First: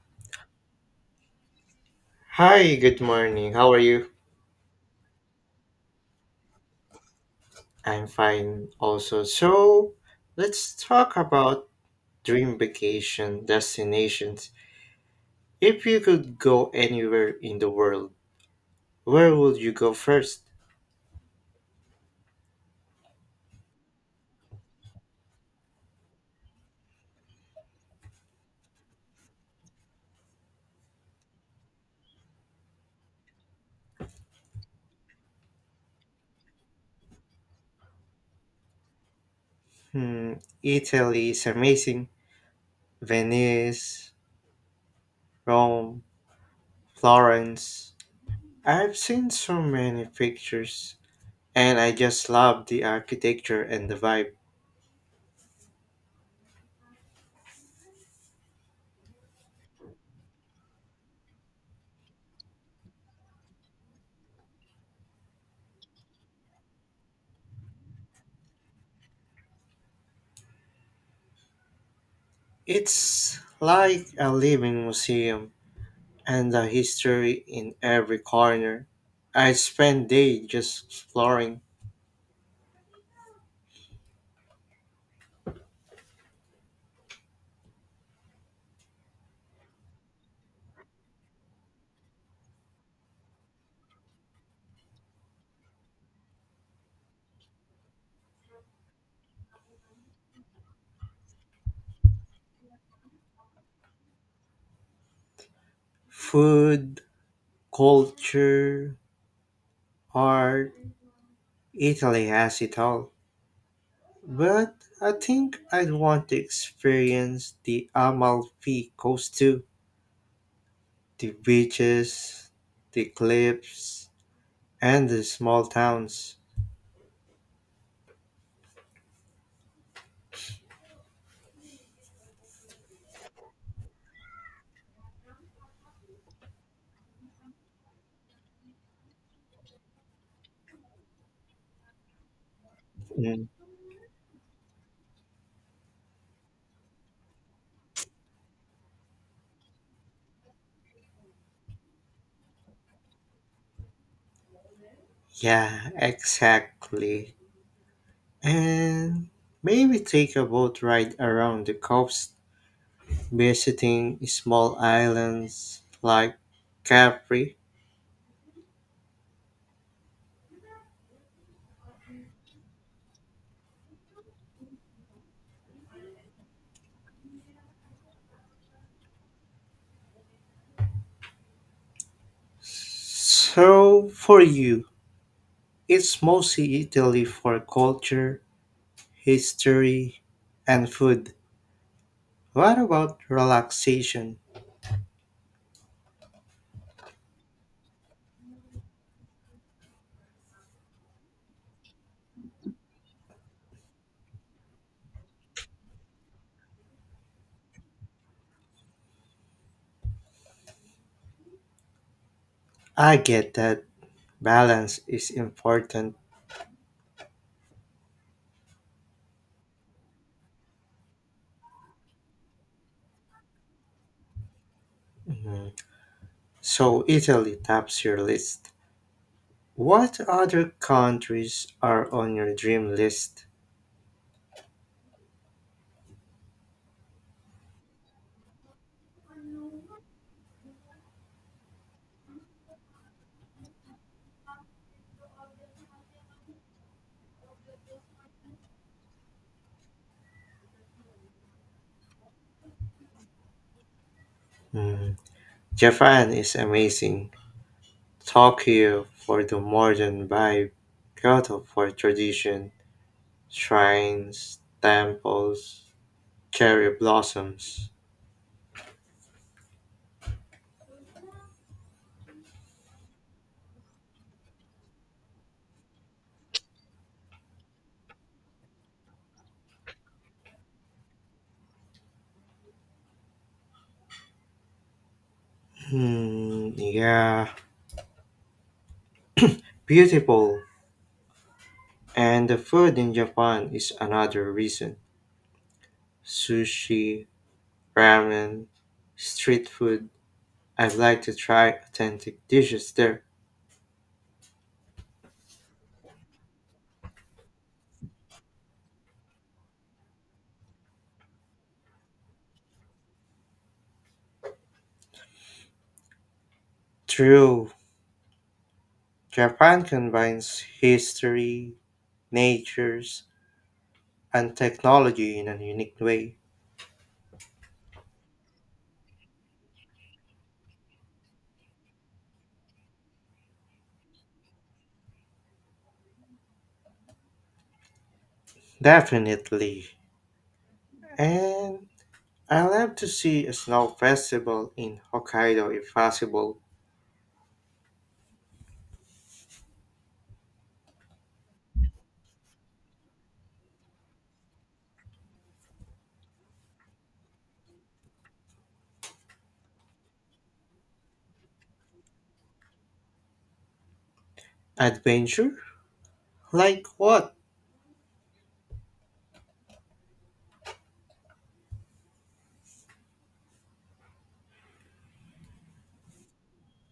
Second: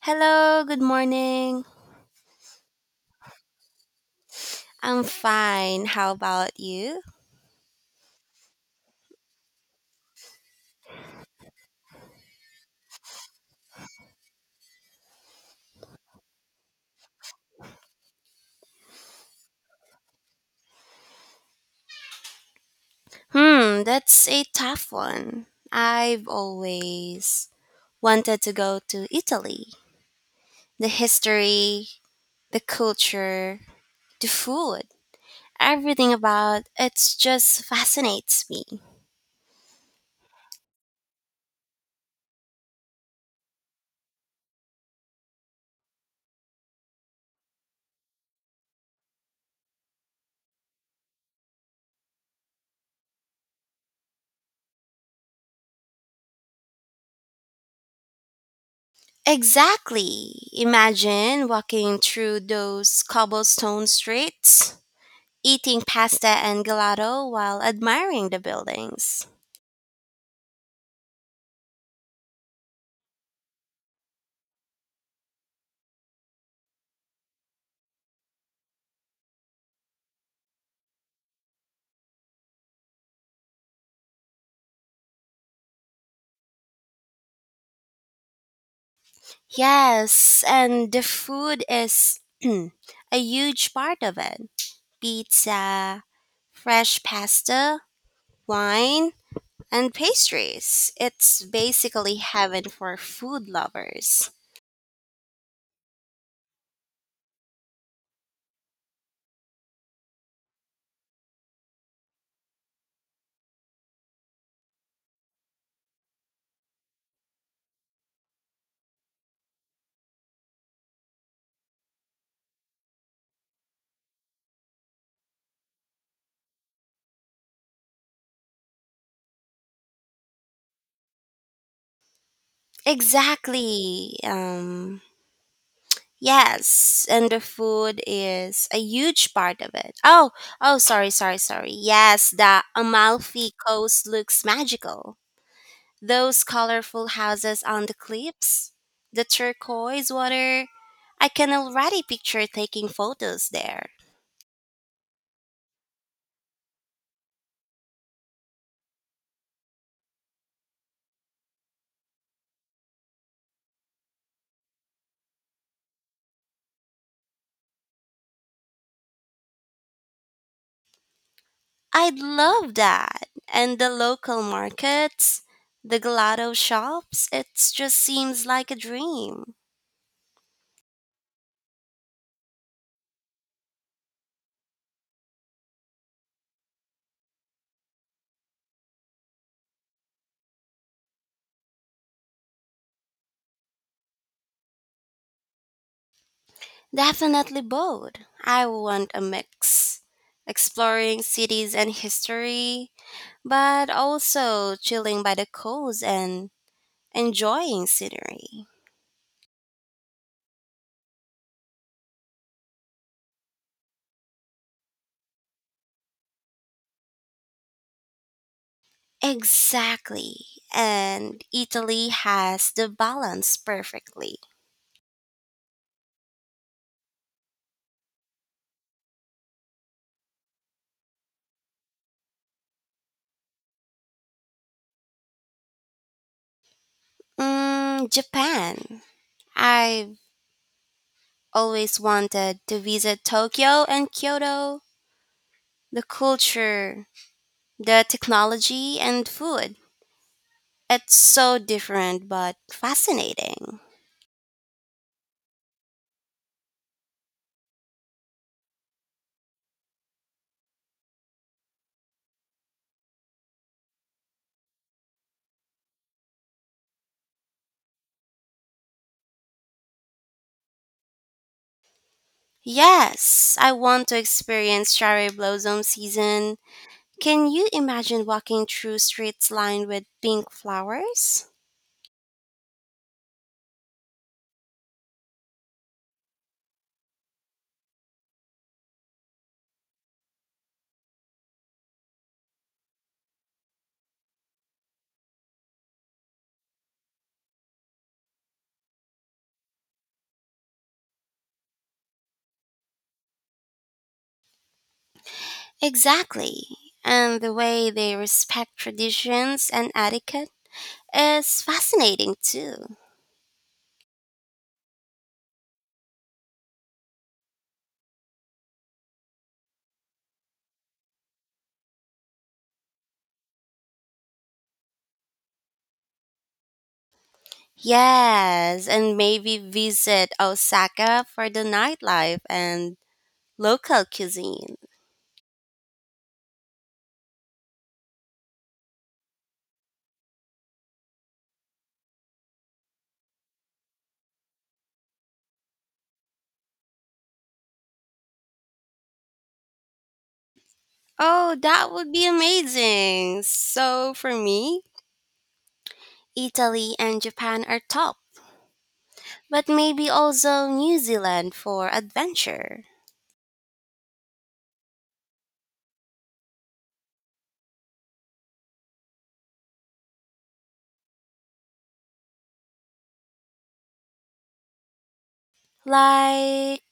Hello, good morning. Hi, good morning. How are you? I'm fine. How about you? I'm fine also. So, let's talk about dream vacation destinations. If you could go anywhere in the world, where would you go first? Hmm, that's a tough one. I've always wanted to go to Italy. The history, the culture, the food, everything about it just fascinates me. Hmm, Italy is amazing. Venice, Rome, Florence. I've seen so many pictures and I just love the architecture and the vibe. Exactly. Imagine walking through those cobblestone streets, eating pasta and gelato while admiring the buildings. It's like a living museum, and the history in every corner. I spent days just exploring Yes, and the food is a huge part of it. Pizza, fresh pasta, wine, and pastries. It's basically heaven for food lovers. food, culture, art. Italy has it all. But I think I'd want to experience the Amalfi Coast too. The beaches, the cliffs, and the small towns. Exactly. Yes, and the food is a huge part of it. Oh, oh sorry. Yes, the Mm, Amalfi Coast looks magical. Those colorful houses on the cliffs, the turquoise water. I can already picture taking photos there. yeah, exactly. And maybe take a boat ride around the coast visiting small islands like Capri. I'd love that. And the local markets, the gelato shops, it just seems like a dream. So, for you, it's mostly Italy for culture, history, and food. What about relaxation? Definitely both. I want a mix. Exploring cities and history, but also chilling by the coast and enjoying scenery. I get that balance is important. Exactly. And Italy has the balance perfectly. Mhm. So, Italy tops your list. What other countries are on your dream list? Mm, Japan. I've always wanted to visit Tokyo and Kyoto. The culture, the technology, and food. It's so different but fascinating. Mhm. Japan is amazing. Tokyo for the modern vibe, Kyoto for tradition, shrines, temples, cherry blossoms. Yes, I want to experience cherry blossom season. Can you imagine walking through streets lined with pink flowers? Hmm, yeah, beautiful. And the food in Japan is another reason. Sushi, ramen, street food. I'd like to try authentic dishes there. Exactly. And the way they respect traditions and etiquette is fascinating too. True, Japan combines history, natures, and technology in a unique way. Yes, and maybe visit Osaka for the nightlife and local cuisine. Definitely. And I love to see a snow festival in Hokkaido if possible. Oh, that would be amazing. So for me, Italy and Japan are top, but maybe also New Zealand for adventure, Adventure? Like what? like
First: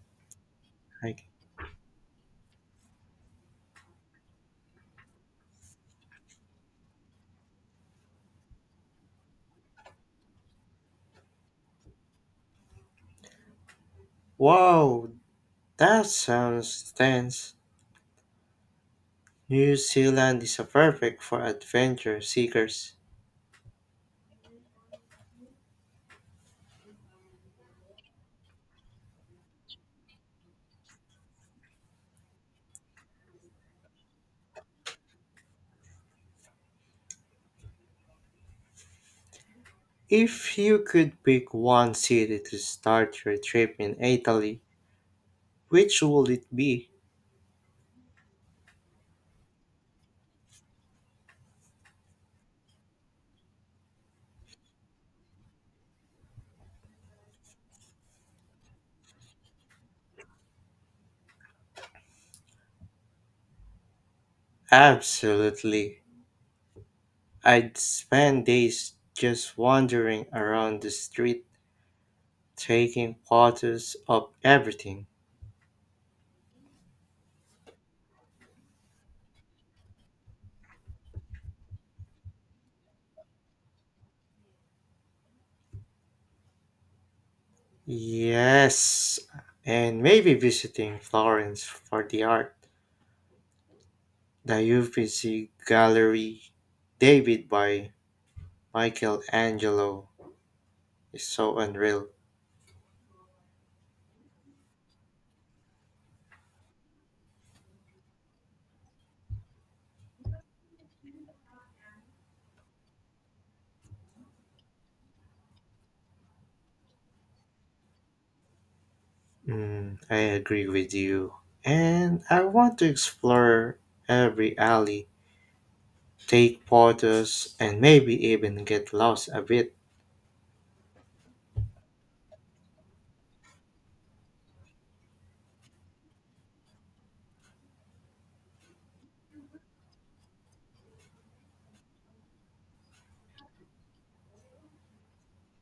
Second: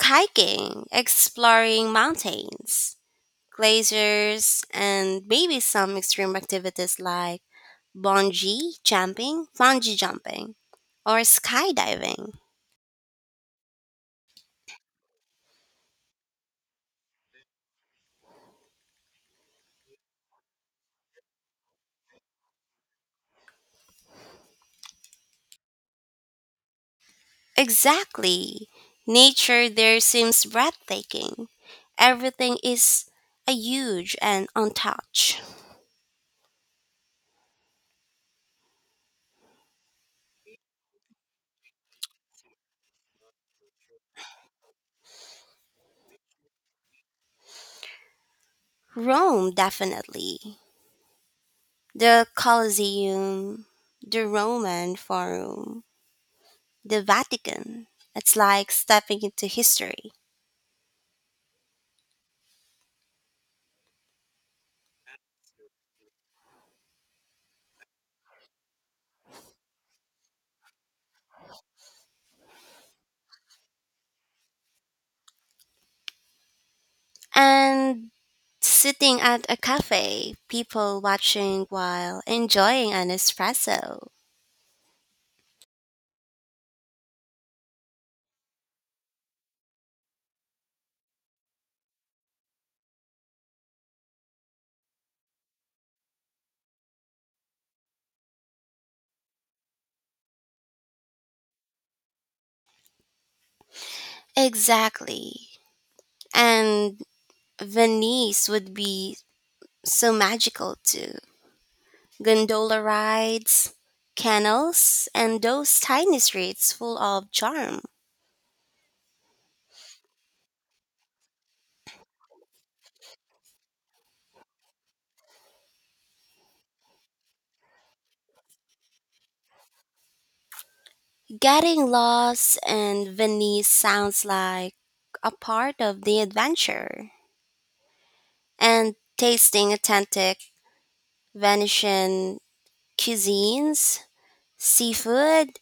hiking, Like, exploring mountains glaciers, and maybe some extreme activities like bungee jumping, or skydiving. wow, that sounds tense. New Zealand is a perfect for adventure seekers. Exactly. Nature there seems breathtaking. Everything is a huge and untouched. If you could pick one city to start your trip in Italy, which would it be? Rome, definitely. The Colosseum, the Roman Forum, the Vatican. It's like stepping into history. Absolutely. I'd spend days just wandering around the street taking photos of everything. And sitting at a cafe, people watching while enjoying an espresso. Yes, and maybe visiting Florence for the art. The Uffizi Gallery, David by Michelangelo, is so unreal. Exactly. And Venice would be so magical too. Gondola rides, canals, and those tiny streets full of charm. Mm, I agree with you. And I want to explore every alley, take photos, and maybe even get lost a bit. Getting lost in Venice sounds like a part of the adventure. And tasting authentic Venetian cuisines Seafood,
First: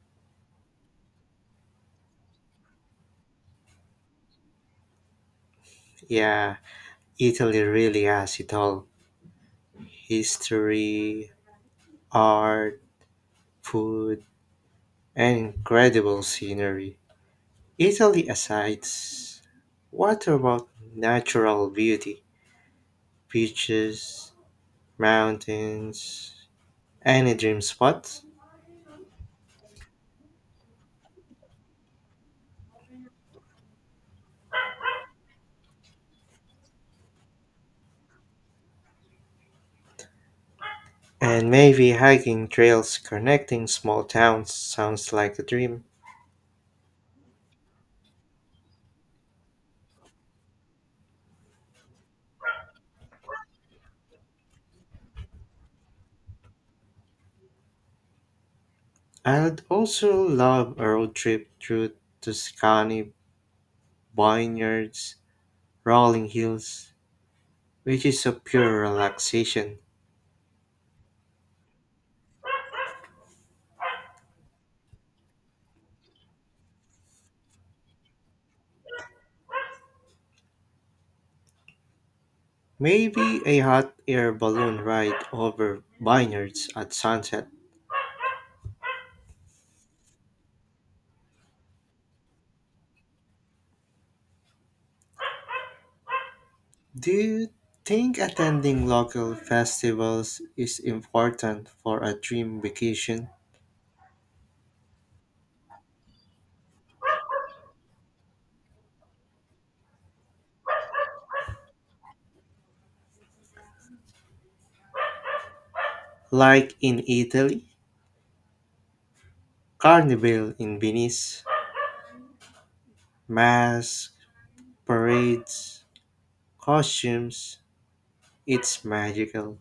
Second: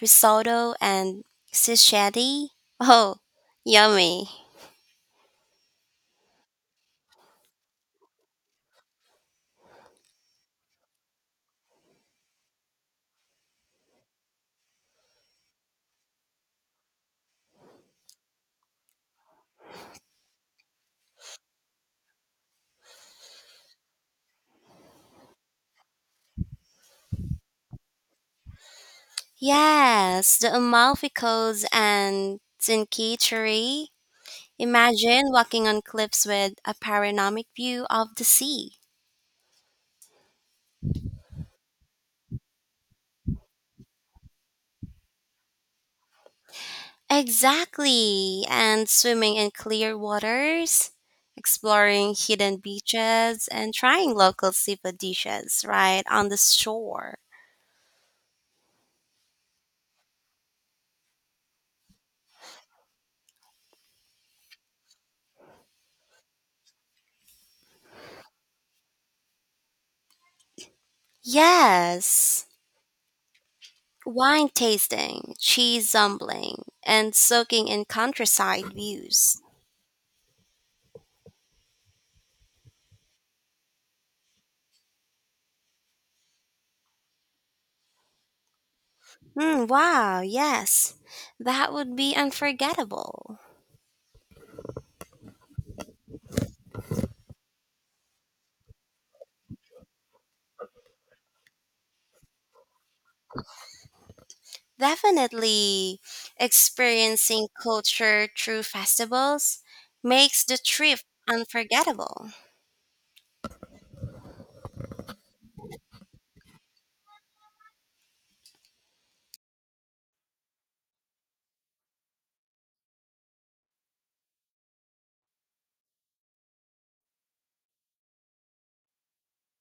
risotto, and sisheti. Oh, yummy. Yeah, Italy really has it all: history, art, food, and Incredible scenery. Italy aside, what about natural beauty? Beaches, mountains, any dream spot? Yes, the Amalfi Coast and Trinkitori. Imagine walking on cliffs with a panoramic view of the sea. And maybe hiking trails connecting small towns sounds like a dream. Exactly, and swimming in clear waters, exploring hidden beaches, and trying local seafood dishes right on the shore. I'd also love a road trip through Tuscany vineyards, rolling hills, which is a pure relaxation. Yes, wine tasting, cheese zumbling, and soaking in countryside views. Maybe a hot air balloon ride over vineyards at sunset. Hmm, wow, yes. That would be unforgettable. Do you think attending local festivals is important for a dream vacation? Definitely experiencing culture through festivals makes the trip unforgettable. Like in Italy, Carnival in Venice, masks, parades, costumes, it's magical.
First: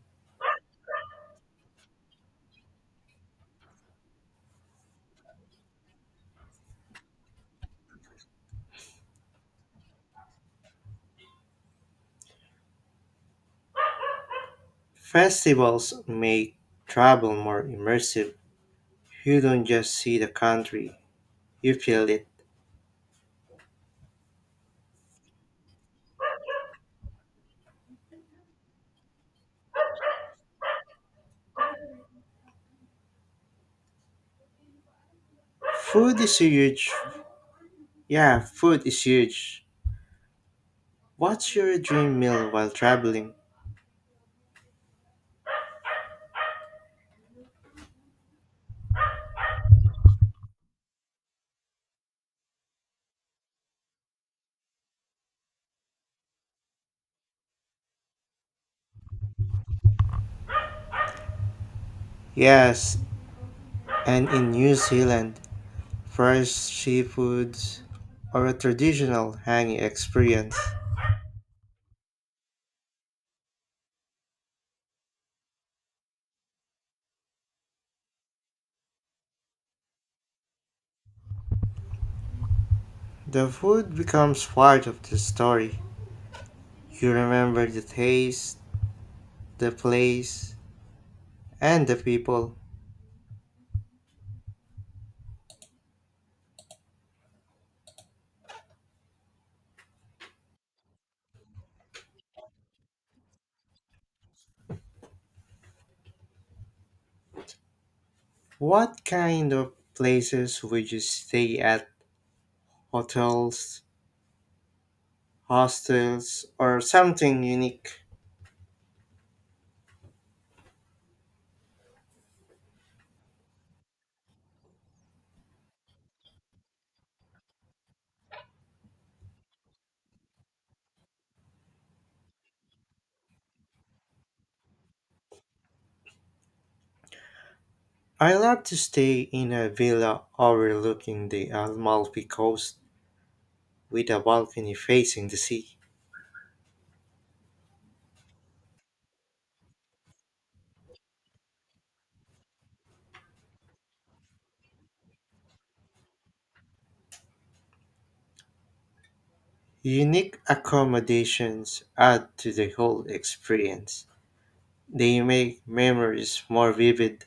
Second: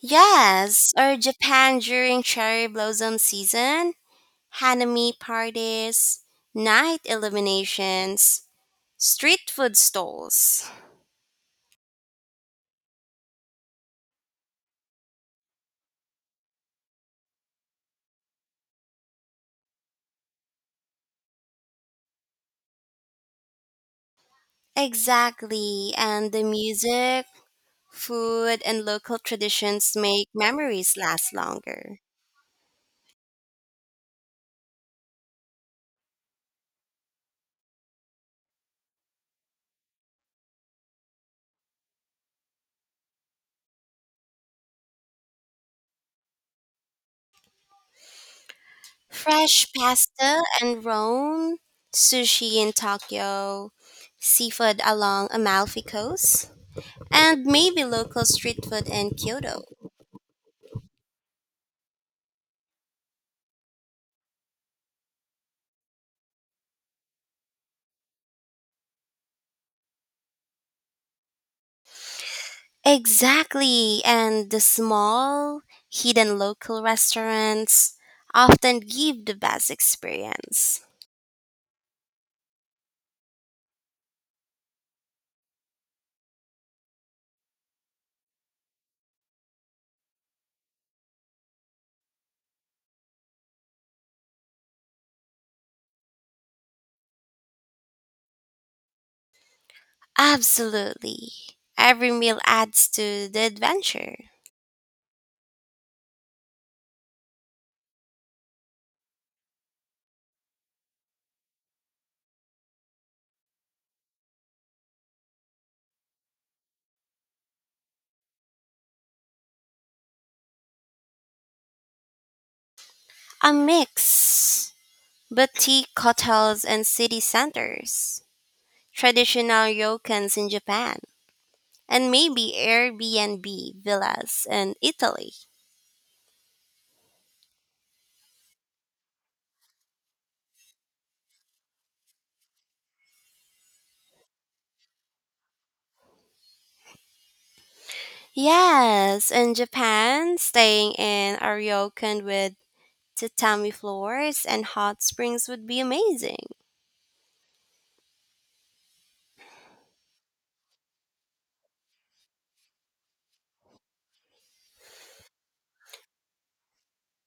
Yes, or Japan during cherry blossom season, hanami parties, night illuminations, street food stalls. Festivals make travel more immersive. You don't just see the country, you feel it. Exactly, and the music, food, and local traditions make memories last longer. Food is a huge Yeah, food is huge. What's your dream meal while traveling? Fresh pasta and Rome, sushi in Tokyo, seafood along Amalfi Coast, and maybe local street food in Kyoto. Yes, and in New Zealand, fresh seafoods or a traditional hanging experience. Exactly, and the small, hidden local restaurants often give the best experience. The food becomes part of the story. You remember the taste, the place, and the people. Absolutely. Every meal adds to the adventure. What kind of places would you stay at? Hotels, hostels, or something unique? A mix boutique hotels and city centers, traditional ryokans in Japan, and maybe Airbnb villas in Italy. I love to stay in a villa overlooking the Amalfi Coast with a balcony facing the sea. Yes, in Japan, staying in a ryokan with tatami floors and hot springs would be amazing. Unique accommodations add to the whole experience. They make memories more vivid.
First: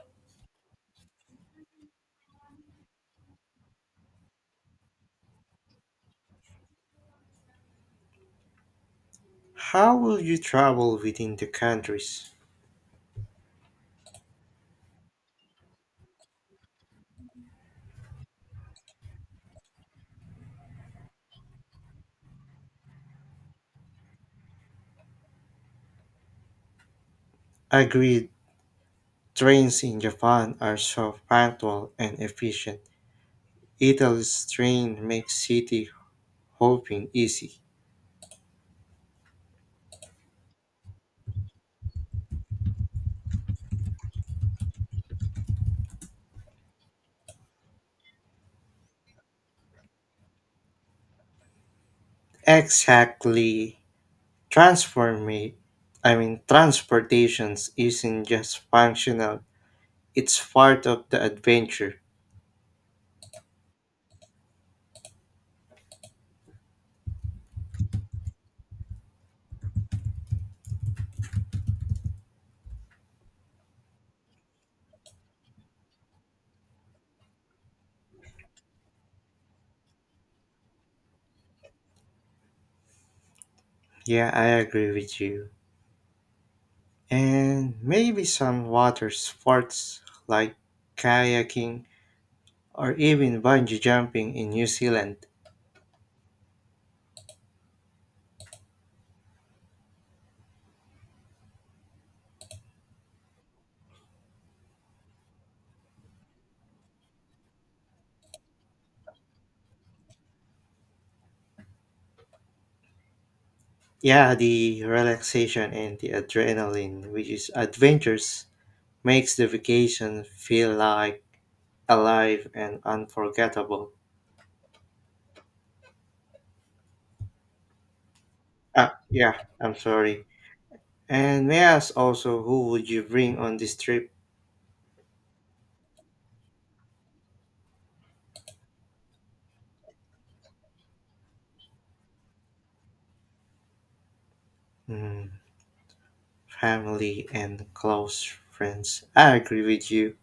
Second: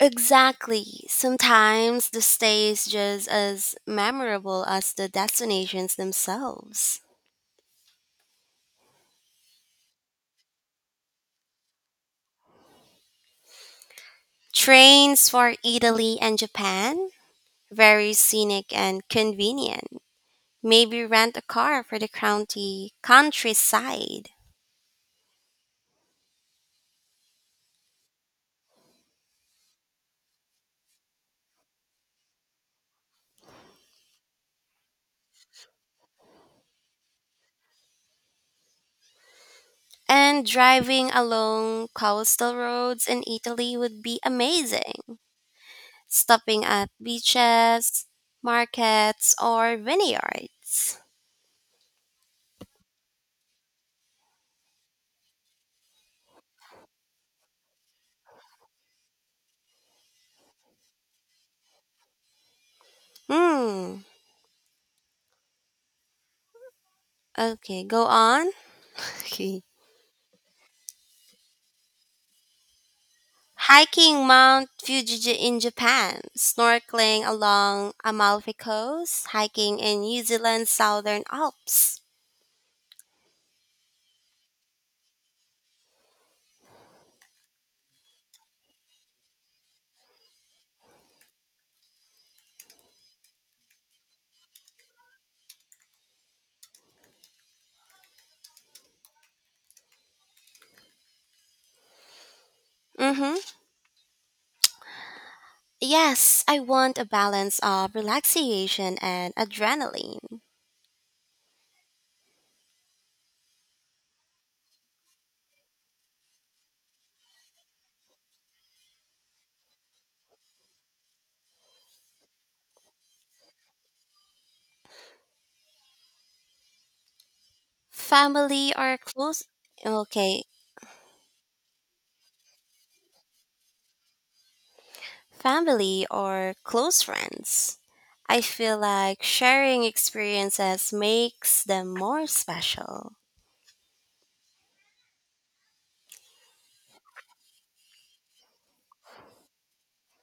Exactly. Sometimes the stay is just as memorable as the destinations themselves. How will you travel within the countries? Trains for Italy and Japan, very scenic and convenient. Maybe rent a car for the county countryside. Agreed, trains in Japan are so punctual and efficient. Italy's train makes city hopping easy. And driving along coastal roads in Italy would be amazing. Stopping at beaches, markets, or vineyards. Exactly. Transformate, transportations isn't just functional, it's part of the adventure. Hmm. Okay, go on. Okay. Hiking Mount Fuji in Japan, snorkeling along Amalfi Coast, hiking in New Zealand's Southern Alps. Yeah, I agree with you. And maybe some water sports like kayaking or even bungee jumping in New Zealand. Mm-hmm. Yes, I want a balance of relaxation and adrenaline. Yeah, the relaxation and the adrenaline, which is adventures, makes the vacation feel like alive and unforgettable. Family or Ah, yeah, close I'm sorry. okay, And may I ask also, who would you bring on this trip? family or close friends. I feel like sharing experiences makes them more special. Mm, family and close friends. I agree with you.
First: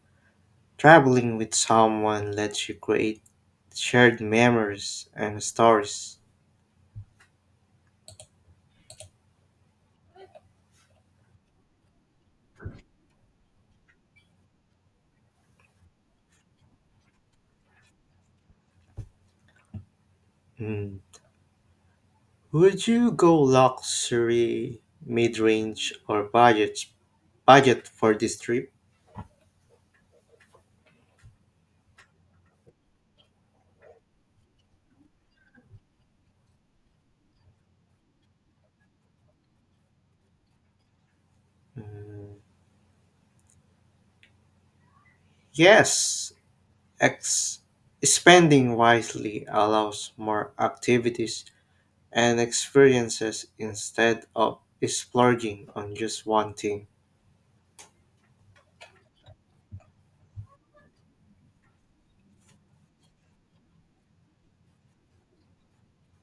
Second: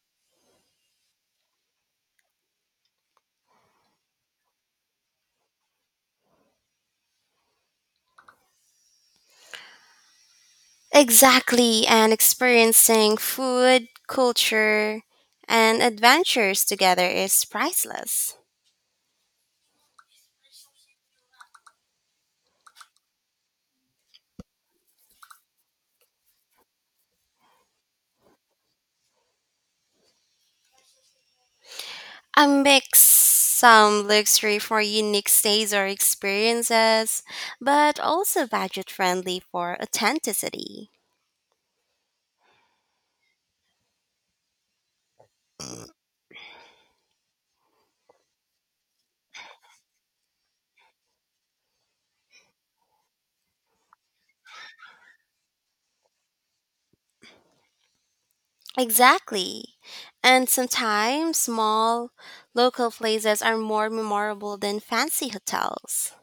Traveling with someone lets you create shared memories and stories. Exactly, and experiencing food, culture, and adventures together is priceless. Mm. Would you go luxury, mid-range, or budget for this trip? I mix some luxury for unique stays or experiences, but also budget friendly for authenticity. Mm, yes, X. Spending wisely allows more activities and experiences instead of splurging on just one thing. Exactly. And sometimes small, local places are more memorable than fancy hotels.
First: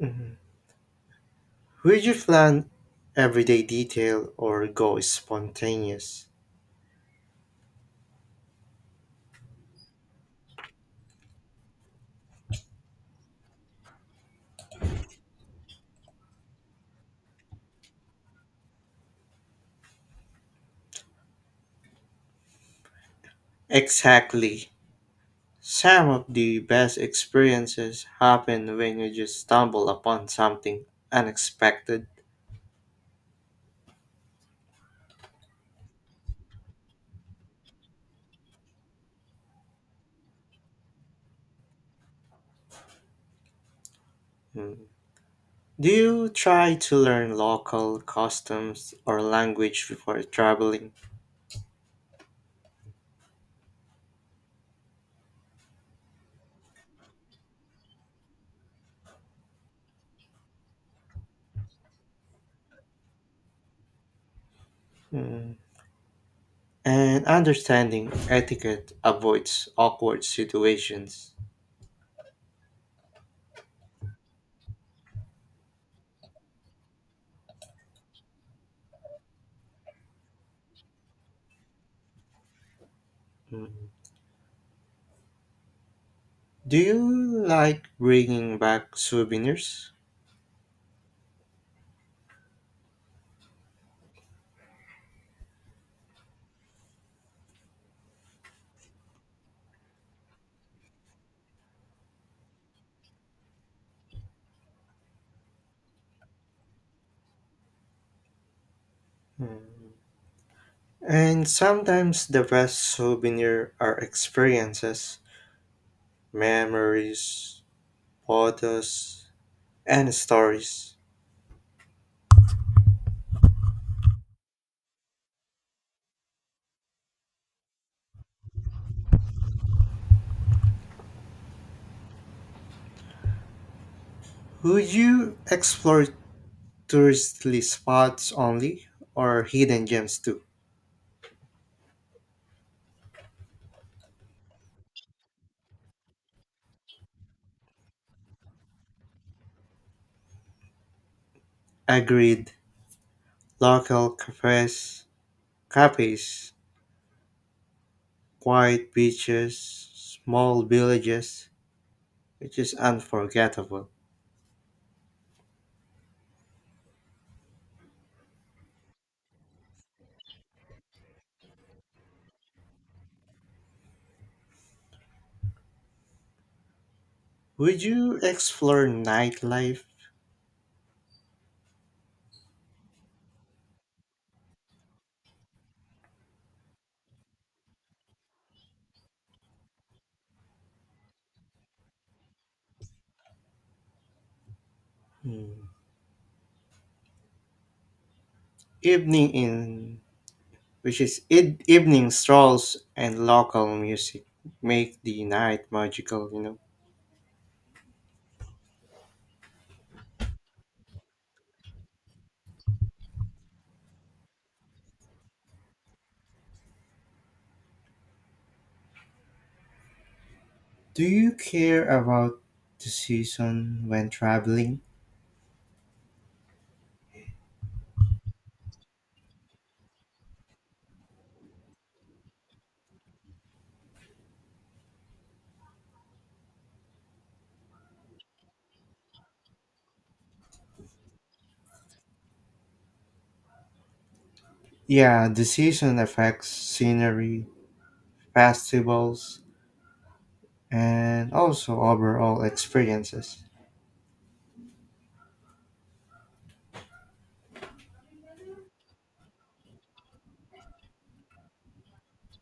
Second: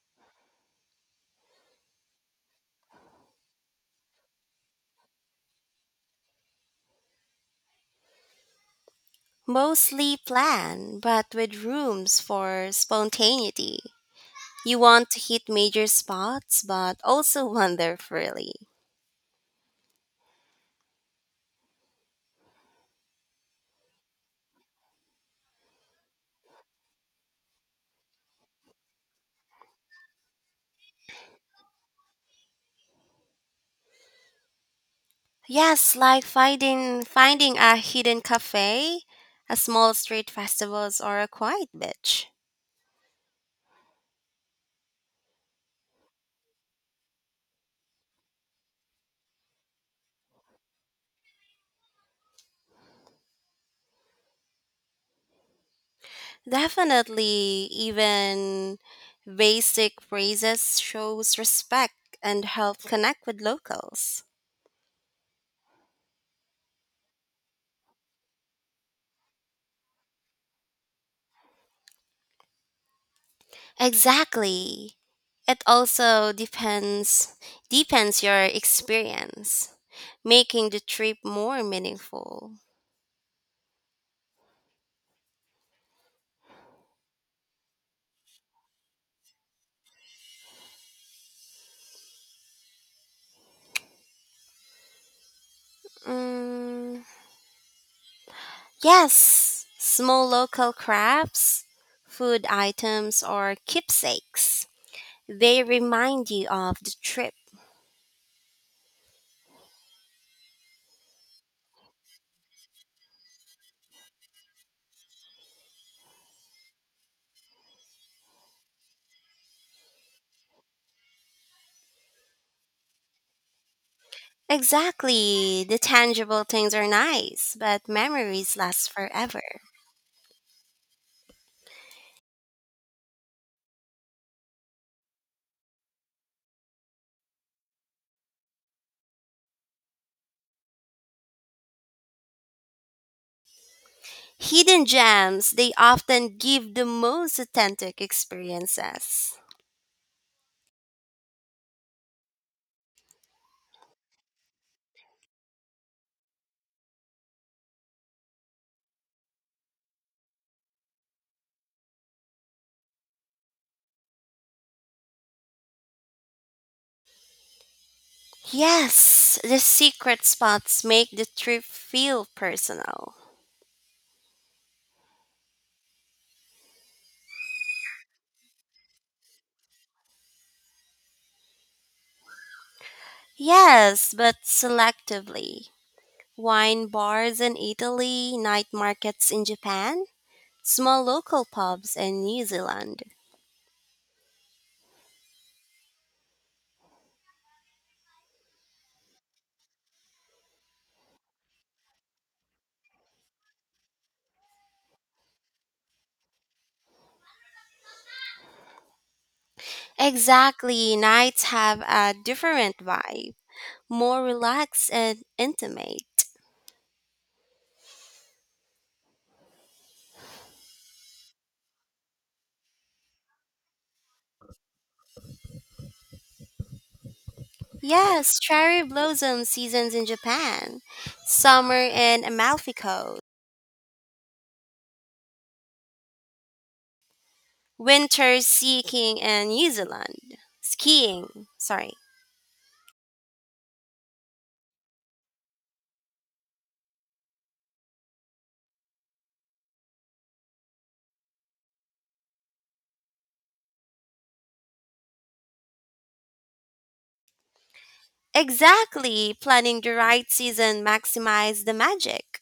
Mhm. Would you plan everyday detail or go spontaneous? Mostly planned, but with rooms for spontaneity. You want to hit major spots, but also wander freely. Exactly. Some of the best experiences happen when you just stumble upon something unexpected. Yes, like finding a hidden cafe, a small street festivals, or a quiet beach. Mm. Do you try to learn local customs or language before traveling? Definitely, even basic phrases shows respect and help connect with locals. Mm. And understanding etiquette avoids awkward situations. Exactly. It also depends your experience, making the trip more meaningful. Mm. Do you like bringing back souvenirs? Mm, yes, small local crafts, food items, or keepsakes. They remind you of the trip. Mm. And sometimes the best souvenir are experiences, memories, photos, and stories. Exactly, the tangible things are nice, but memories last forever. Would you explore touristy spots only or hidden gems too? Hidden gems, they often give the most authentic experiences. Agreed. Local cafes, quiet beaches, small villages, which is unforgettable. Yes, the secret spots make the trip feel personal. Would you explore nightlife? Yes, but selectively. Wine bars in Italy, night markets in Japan, small local pubs in New Zealand. Hmm. Evening in which is id- evening strolls and local music make the night magical. Exactly, nights have a different vibe, more relaxed and intimate. Do you care about the season when traveling? Yes, cherry blossom seasons in Japan, summer in Amalfi Coast, winter skiing in New Zealand. Skiing, sorry. Yeah, the season affects scenery, festivals, and also overall experiences. Exactly, planning the right season maximize the magic.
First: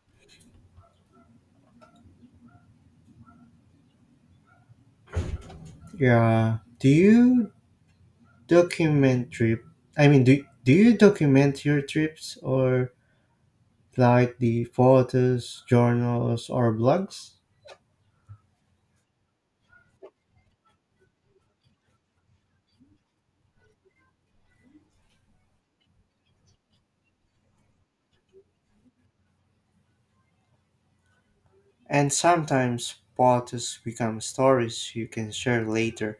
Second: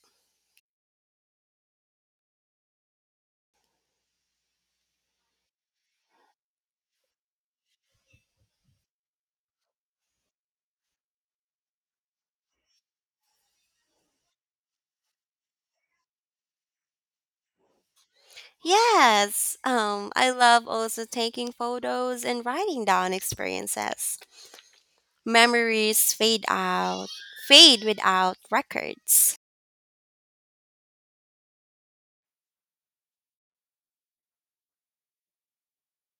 Yeah. Document trip? Do you document your trips, or like the photos, journals, or blogs? Yes, I love also taking photos and writing down experiences. Memories fade out, fade without records. And sometimes photos become stories you can share later.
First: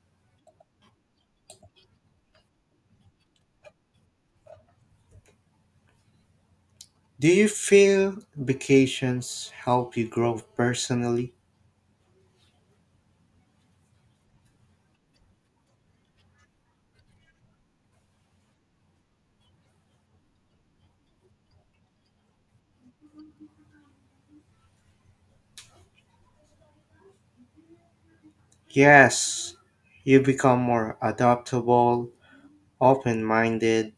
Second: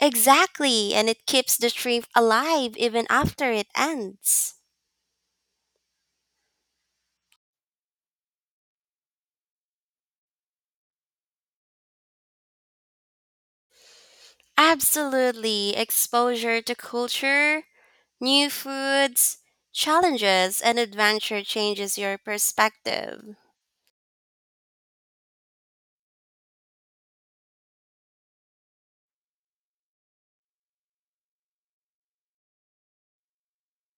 Exactly, and it keeps the trip alive even after it ends. Do you feel vacations help you grow personally? Absolutely, exposure to culture, new foods, challenges, and adventure changes your perspective. Yes, you become more adaptable, open minded,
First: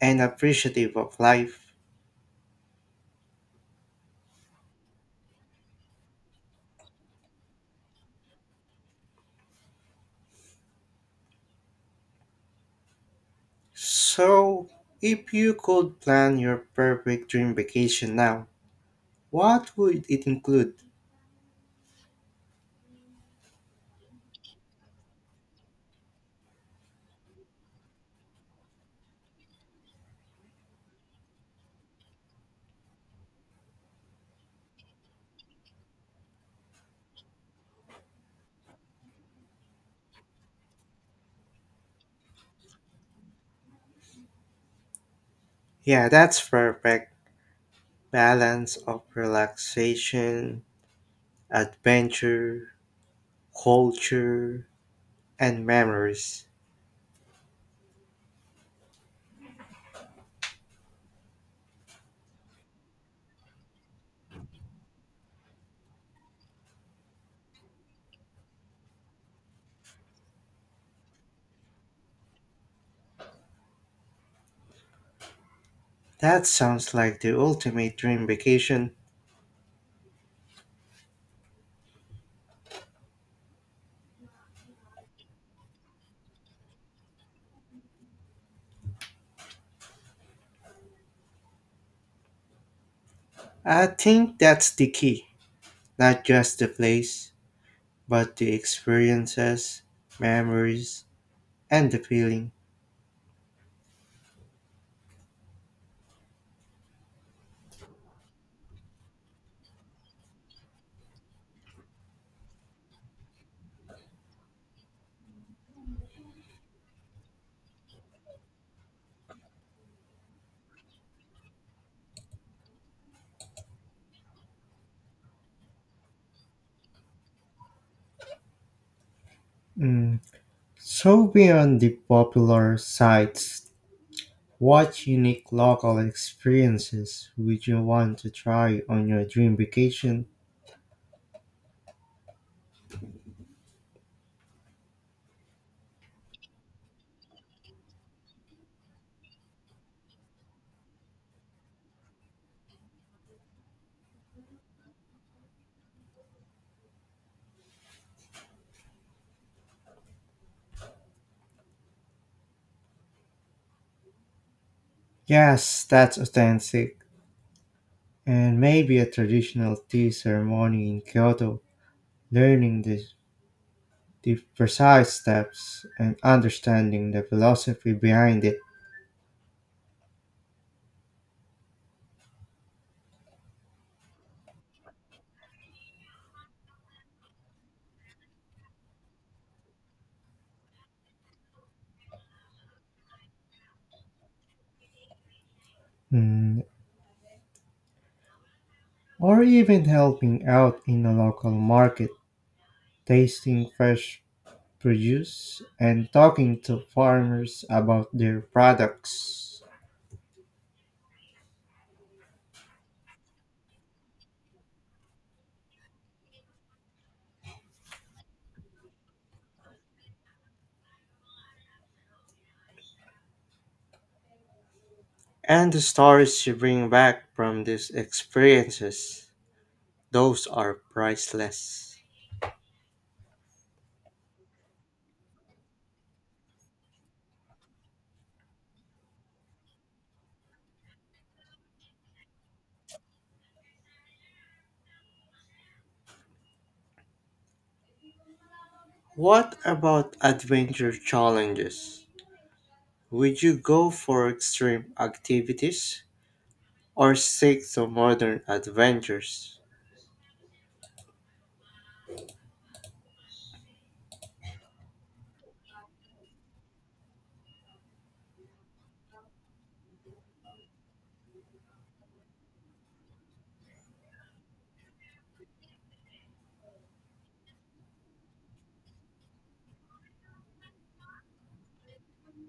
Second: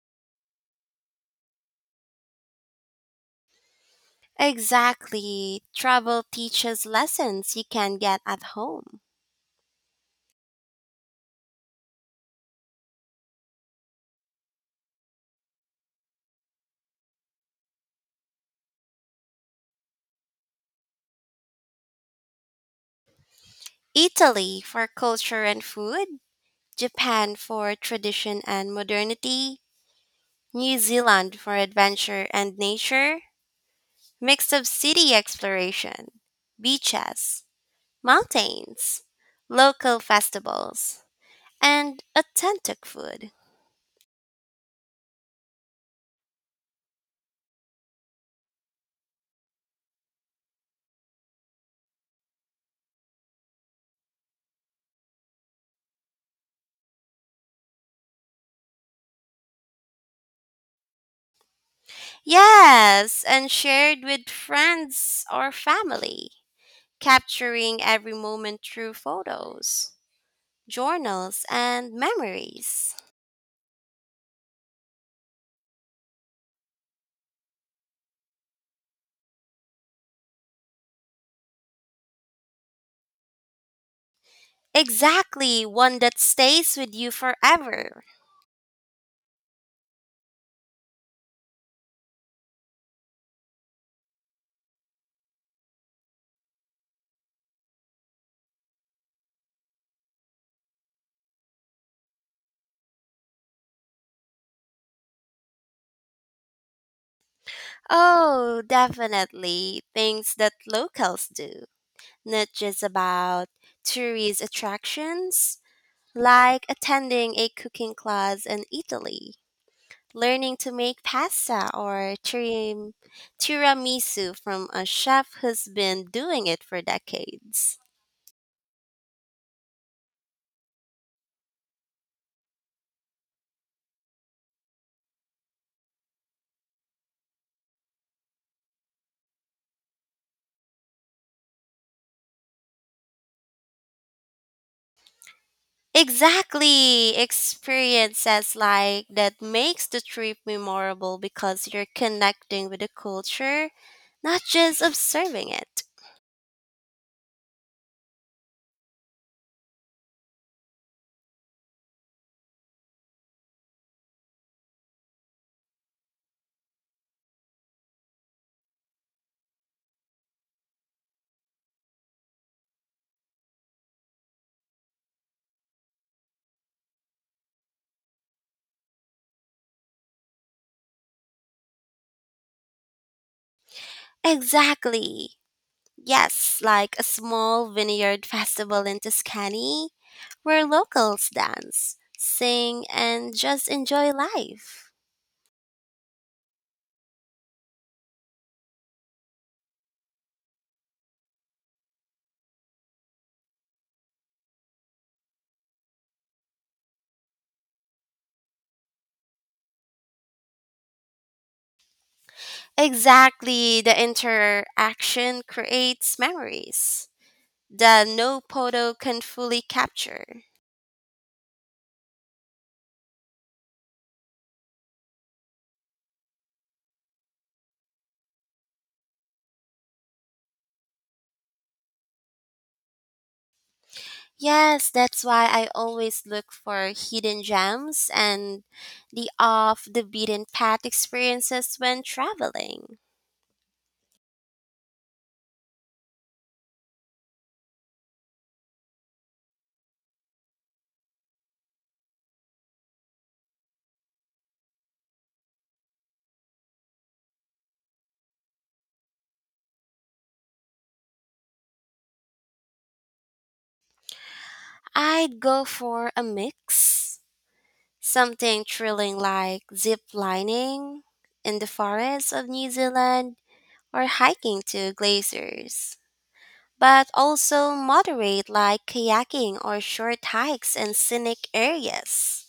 and appreciative of life. Exactly, travel teaches lessons you can get at home. So, if you could plan your perfect dream vacation now, what would it include? Italy for culture and food, Japan for tradition and modernity, New Zealand for adventure and nature, mix of city exploration, beaches, mountains, local festivals, and authentic food. Yeah, that's perfect. Balance of relaxation, adventure, culture, and memories. Yes, and shared with friends or family, capturing every moment through photos, journals, and memories. That sounds like the ultimate dream vacation. Exactly, one that stays with you forever. I think that's the key. Not just the place, but the experiences, memories, and the feeling. Oh, definitely. Things that locals do, not just about tourist attractions, like attending a cooking class in Italy, learning to make pasta or tiramisu from a chef who's been doing it for decades. Mm. So, beyond the popular sites, what unique local experiences would you want to try on your dream vacation? Exactly. Experiences like that makes the trip memorable because you're connecting with the culture, not just observing it. Yes, that's authentic. And maybe a traditional tea ceremony in Kyoto, learning the precise steps and understanding the philosophy behind it. Exactly. Yes, like a small vineyard festival in Tuscany where locals dance, sing, and just enjoy life. Mm, or even helping out in a local market, tasting fresh produce and talking to farmers about their products. Exactly. The interaction creates memories that no photo can fully capture. And the stories you bring back from these experiences, those are priceless. Yes, that's why I always look for hidden gems and the off the beaten path experiences when traveling. What about adventure challenges? Would you go for extreme activities or seek the modern adventures? I'd go for a mix, something thrilling like zip lining in the forests of New Zealand or hiking to glaciers, but also moderate like kayaking or short hikes in scenic areas.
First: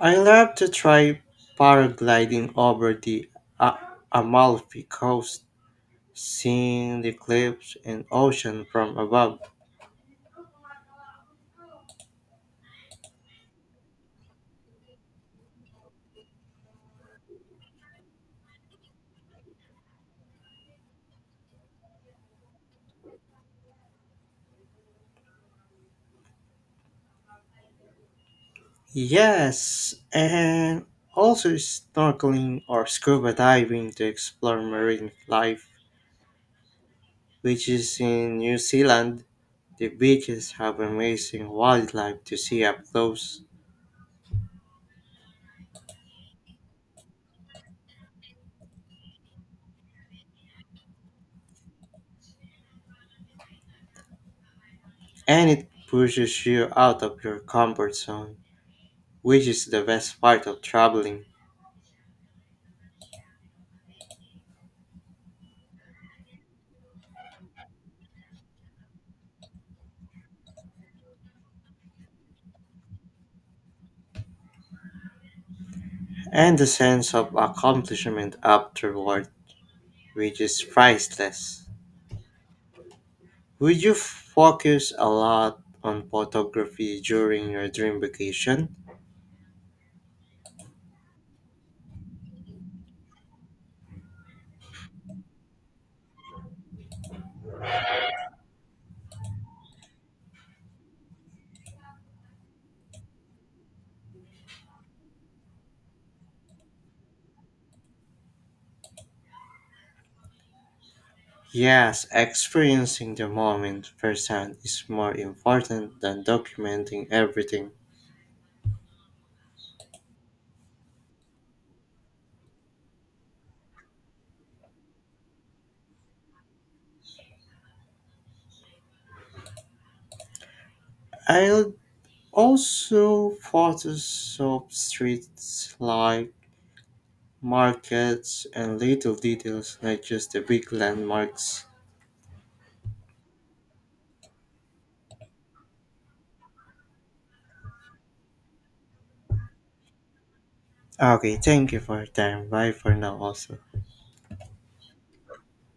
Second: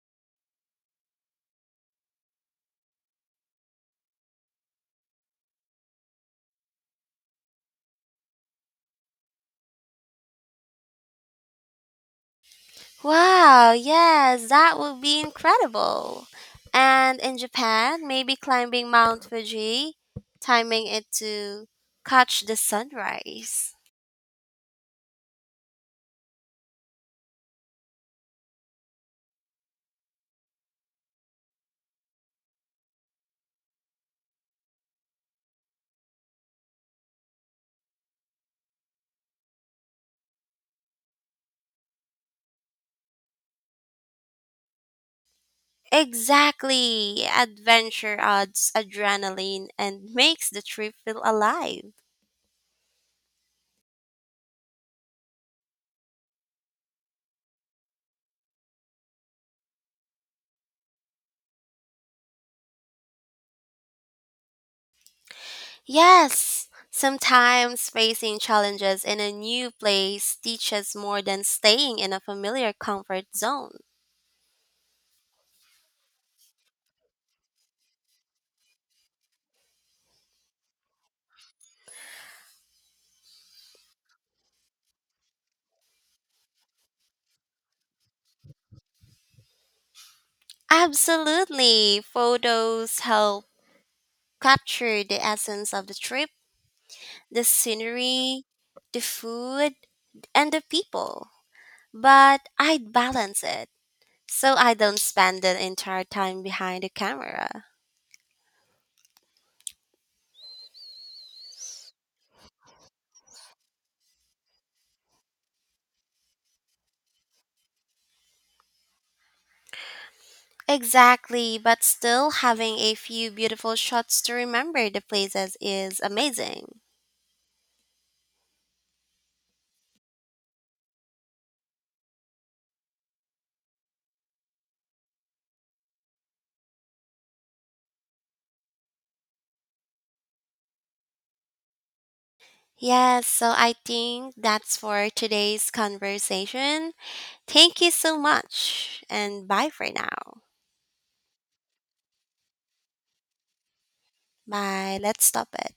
I love to try paragliding over the A- Amalfi coast, seeing the cliffs and ocean from above. Wow, yes, that would be incredible. And in Japan, maybe climbing Mount Fuji, timing it to catch the sunrise. Yes, and also snorkeling or scuba diving to explore marine life, which is in New Zealand. The beaches have amazing wildlife to see up close. Exactly. Adventure adds adrenaline and makes the trip feel alive. And it pushes you out of your comfort zone, which is the best part of traveling, Yes, sometimes facing challenges in a new place teaches more than staying in a familiar comfort zone. and the sense of accomplishment afterward, which is priceless. Would you focus a lot on photography during your dream vacation? Absolutely. Photos help capture the essence of the trip, the scenery, the food, and the people. But I'd balance it so I don't spend the entire time behind the camera. Yes, experiencing the moment firsthand is more important than documenting everything. Exactly, but still having a few beautiful shots to remember the places is amazing. I'll also photos of streets life markets, and little details, not just the big landmarks. Yes, so I think that's for today's conversation. Thank you so much, and bye for now. Ah, okay, thank you for your time. Bye for now, also. Bye, let's stop it.